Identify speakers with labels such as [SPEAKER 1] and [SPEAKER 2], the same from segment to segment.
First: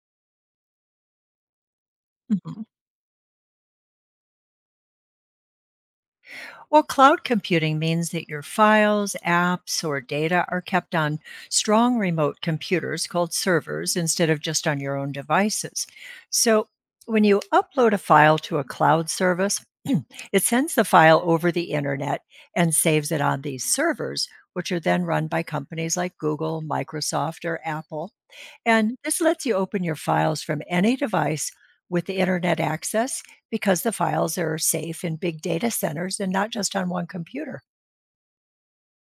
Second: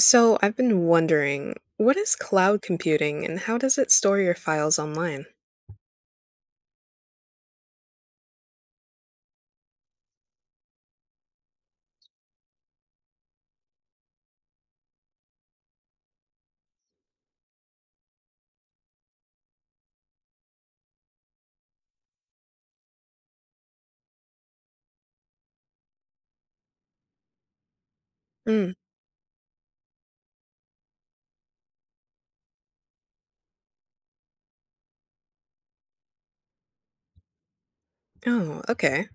[SPEAKER 1] So I've been wondering, what is cloud
[SPEAKER 2] Mhm.
[SPEAKER 1] computing and how does it store your files online?
[SPEAKER 2] Well, cloud computing means that your files, apps, or data are kept on strong remote computers called servers instead of just on your own devices. So, when you upload a file to a cloud service, it sends the file over the internet and saves it on these servers, which are then run by companies like Google, Microsoft, or Apple.
[SPEAKER 1] Mm.
[SPEAKER 2] And this lets you open your files from any device with the internet access because the files are safe in big data centers and not just on one computer.
[SPEAKER 1] Oh, okay.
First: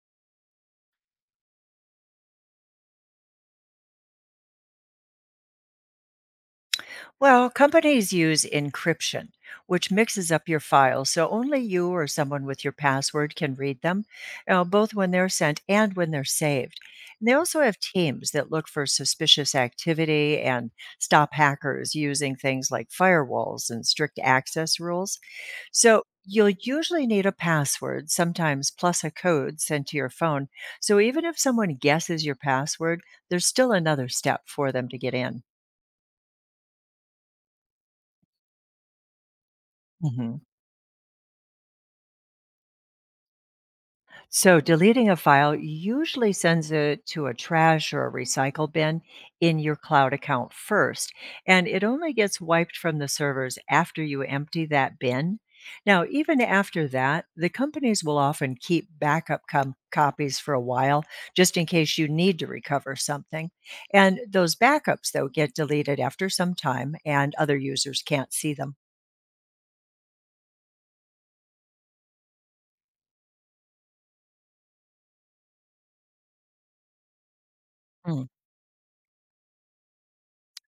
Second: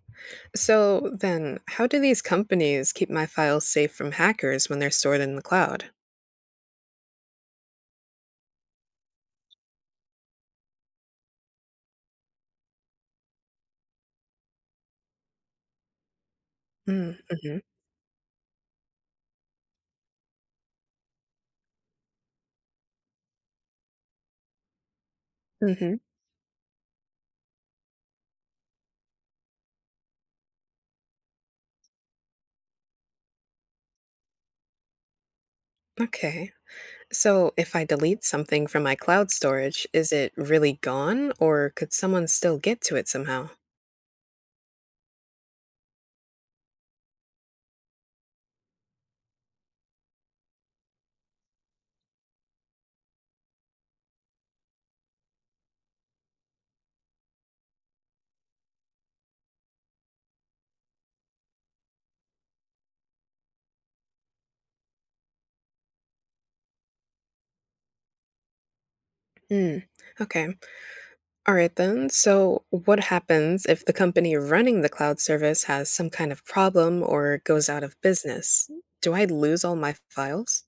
[SPEAKER 1] So then, how do these companies keep my files safe from hackers when they're stored in the cloud?
[SPEAKER 2] Well, companies use encryption, which mixes up your files so only you or someone with your password can read them, both when they're sent and when they're saved. And they
[SPEAKER 1] Mm-hmm.
[SPEAKER 2] also have teams that look for suspicious activity and stop hackers using things like firewalls and strict access rules.
[SPEAKER 1] Hmm.
[SPEAKER 2] So you'll usually need a password, sometimes plus a code sent to your phone. So even if someone guesses your password, there's still another step for them to get in.
[SPEAKER 1] Okay. So if I delete something from my cloud storage, is it really gone or could someone still get to it somehow?
[SPEAKER 2] So, deleting a file usually sends it to a trash or a recycle bin in your cloud account first, and it only gets wiped from the servers after you empty that bin. Now, even after that, the companies will often keep copies for a while just in case you need to recover something. And those backups, though, get deleted after some time and other users can't see them.
[SPEAKER 1] Mm. Okay. All right then. So what happens if the company running the cloud service has some kind of problem or goes out of business? Do I lose all my files?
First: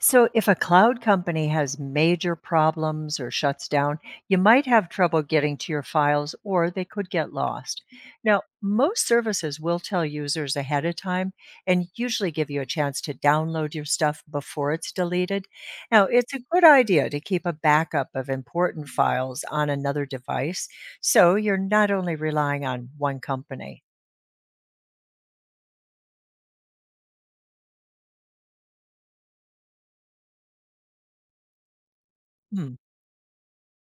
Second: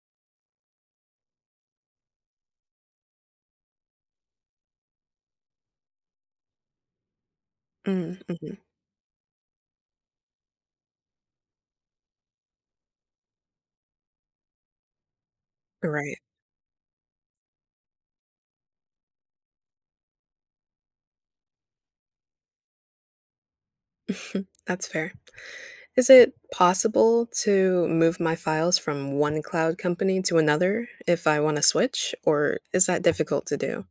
[SPEAKER 2] So, if a cloud company has major problems or shuts down, you might have trouble getting to your files or they could get lost. Now,
[SPEAKER 1] Mm-hmm.
[SPEAKER 2] most services will tell users ahead of time and usually give you a chance to download your stuff before it's deleted. Now,
[SPEAKER 1] Right.
[SPEAKER 2] it's a good idea to keep a backup of important files on another device so you're not only relying on one company.
[SPEAKER 1] That's fair. Is it possible to move my files from one cloud company to another if I want to switch, or
[SPEAKER 2] Hmm.
[SPEAKER 1] is that difficult to do?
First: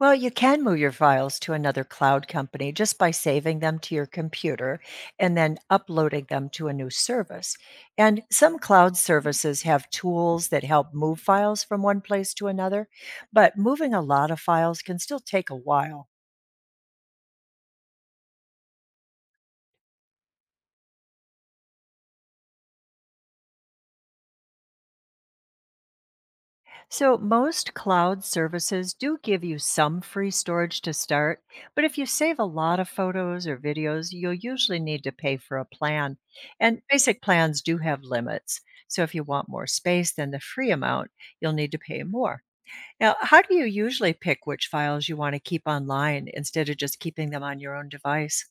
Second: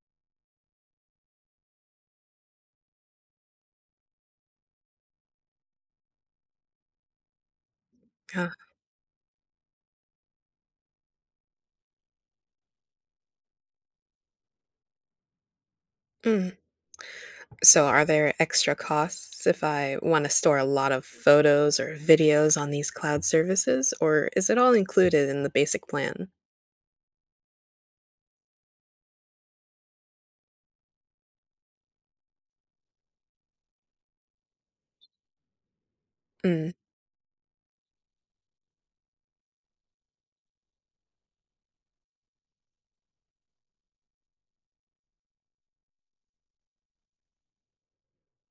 [SPEAKER 2] Well, you can move your files to another cloud company just by saving them to your computer and then uploading them to a new service. And
[SPEAKER 1] Ah,
[SPEAKER 2] some cloud services have tools that help move files from one place to another, but moving a lot of files can still take a while.
[SPEAKER 1] mm. So, are there extra costs if I want to store a lot of photos or videos on these cloud services, or is it all included in the basic plan?
[SPEAKER 2] So, most cloud services do give you some free storage to start, but if you save a lot of photos or videos, you'll usually need to pay for a plan.
[SPEAKER 1] Mm.
[SPEAKER 2] And basic plans do have limits. So, if you want more space than the free amount, you'll need to pay more. Now, how do you usually pick which files you want to keep online instead of just keeping them on your own device?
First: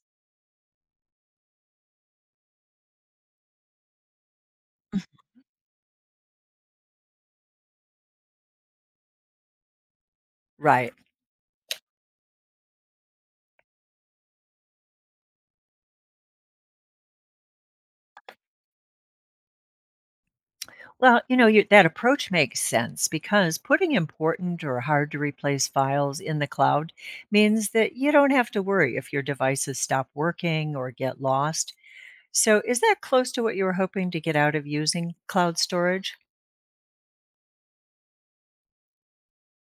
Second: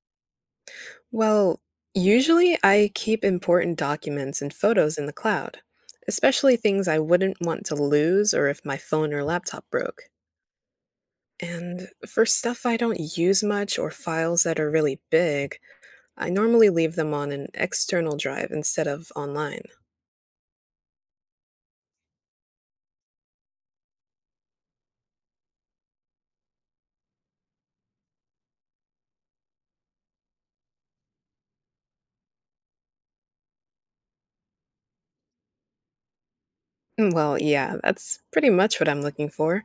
[SPEAKER 1] Well, usually I keep important documents and photos in the cloud, especially things I wouldn't want to lose or if my phone or laptop broke.
[SPEAKER 2] Right.
[SPEAKER 1] And for stuff I don't use much or files that are really big, I normally leave them on an external drive instead of online.
[SPEAKER 2] Well, that approach makes sense because putting important or hard to replace files in the cloud means that you don't have to worry if your devices stop working or get lost. So, is that close to what you were hoping to get out of using cloud storage?
[SPEAKER 1] Mm, well, yeah, that's pretty much what I'm looking for.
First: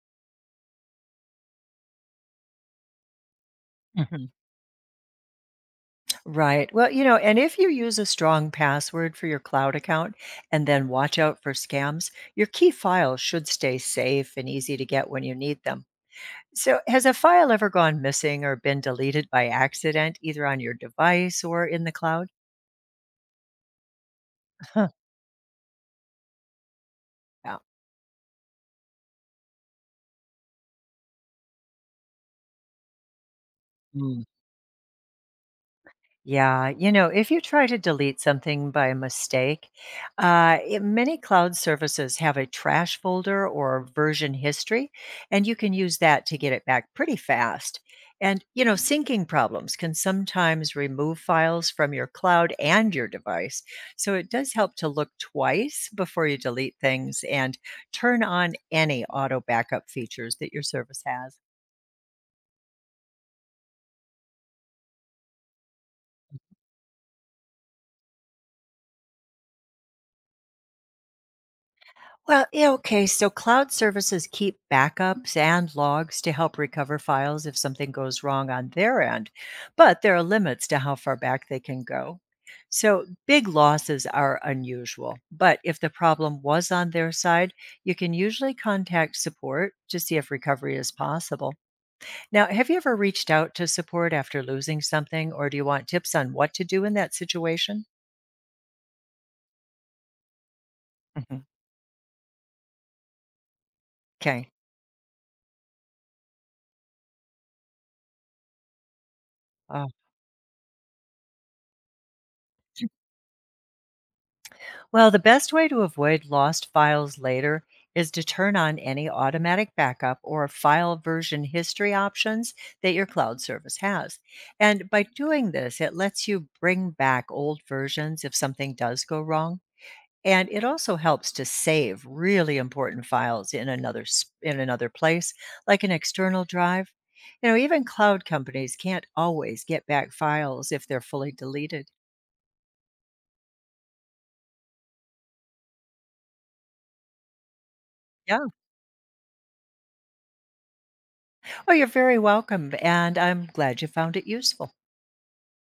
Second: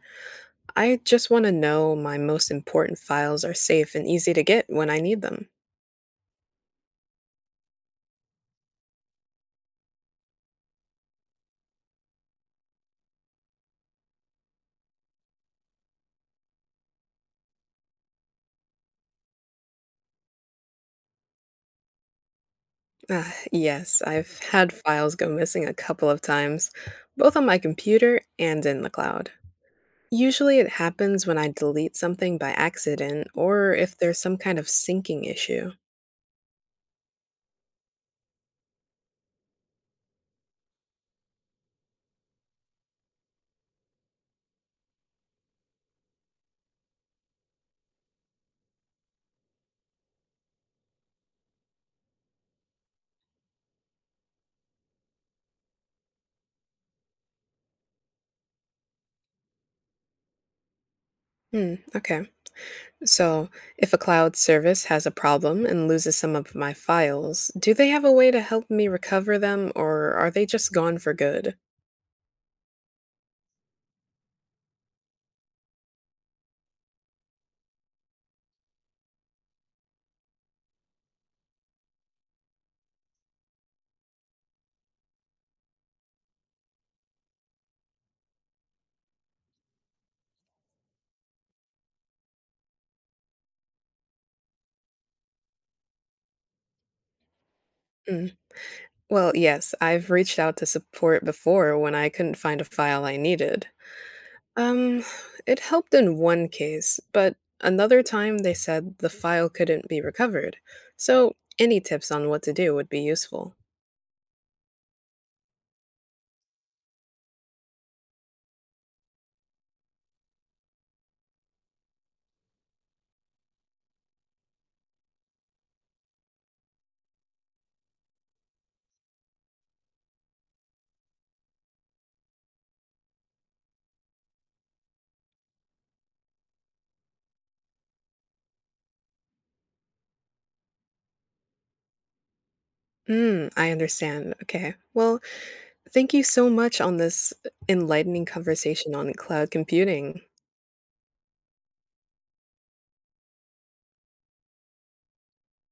[SPEAKER 1] I just want to know my most important files are safe and
[SPEAKER 2] Hmm.
[SPEAKER 1] easy to get when I need them.
[SPEAKER 2] Right. Well, and if you use a strong password for your cloud account and then watch out for scams, your key files should stay safe and easy to get when you need them. So, has a file ever gone missing or been deleted by accident, either on your device or in the cloud?
[SPEAKER 1] Ah, yes, I've had
[SPEAKER 2] Huh.
[SPEAKER 1] files go missing a couple of times, both on my computer and in the cloud. Usually it happens when I delete something by accident or if there's
[SPEAKER 2] Yeah.
[SPEAKER 1] some kind of syncing issue.
[SPEAKER 2] Yeah, if you try to delete something by mistake, many cloud services have a trash folder or version history, and you can use that to get it back pretty fast. And syncing problems can sometimes remove files from your cloud and your device. So it does help to look twice before you delete things and turn on any auto backup features that your service has.
[SPEAKER 1] Hmm, okay. So, if a cloud service has a problem and loses some of my files, do they have a way to help me recover them or are they just gone for good?
[SPEAKER 2] Well, yeah, okay, so cloud services keep backups and logs to help recover files if something goes wrong on their end, but there are limits to how far back they can go. So big losses are unusual, but if the problem was on their side, you can usually contact support to see if recovery is possible. Now, have you ever reached out to support after losing something, or do you want tips on what to do in that situation?
[SPEAKER 1] Mm. Well, yes, I've reached out to support
[SPEAKER 2] Mhm.
[SPEAKER 1] before when I couldn't find a file I needed.
[SPEAKER 2] Okay.
[SPEAKER 1] Um, it helped in one case, but another time they said the file couldn't be recovered. So, any tips on what to do would be useful.
[SPEAKER 2] Well, the best way to avoid lost files later is to turn on any automatic backup or file version history options that your cloud service has. And by doing this, it lets you bring back old versions if something does go wrong. And it also helps to save really important files in another place, like an external drive. You know, even cloud companies can't always get back files if they're fully deleted.
[SPEAKER 1] Hmm, I understand. Okay. Well, thank you so much on this enlightening
[SPEAKER 2] Yep.
[SPEAKER 1] conversation on cloud computing.
[SPEAKER 2] Oh, you're very welcome, and I'm glad you found it useful.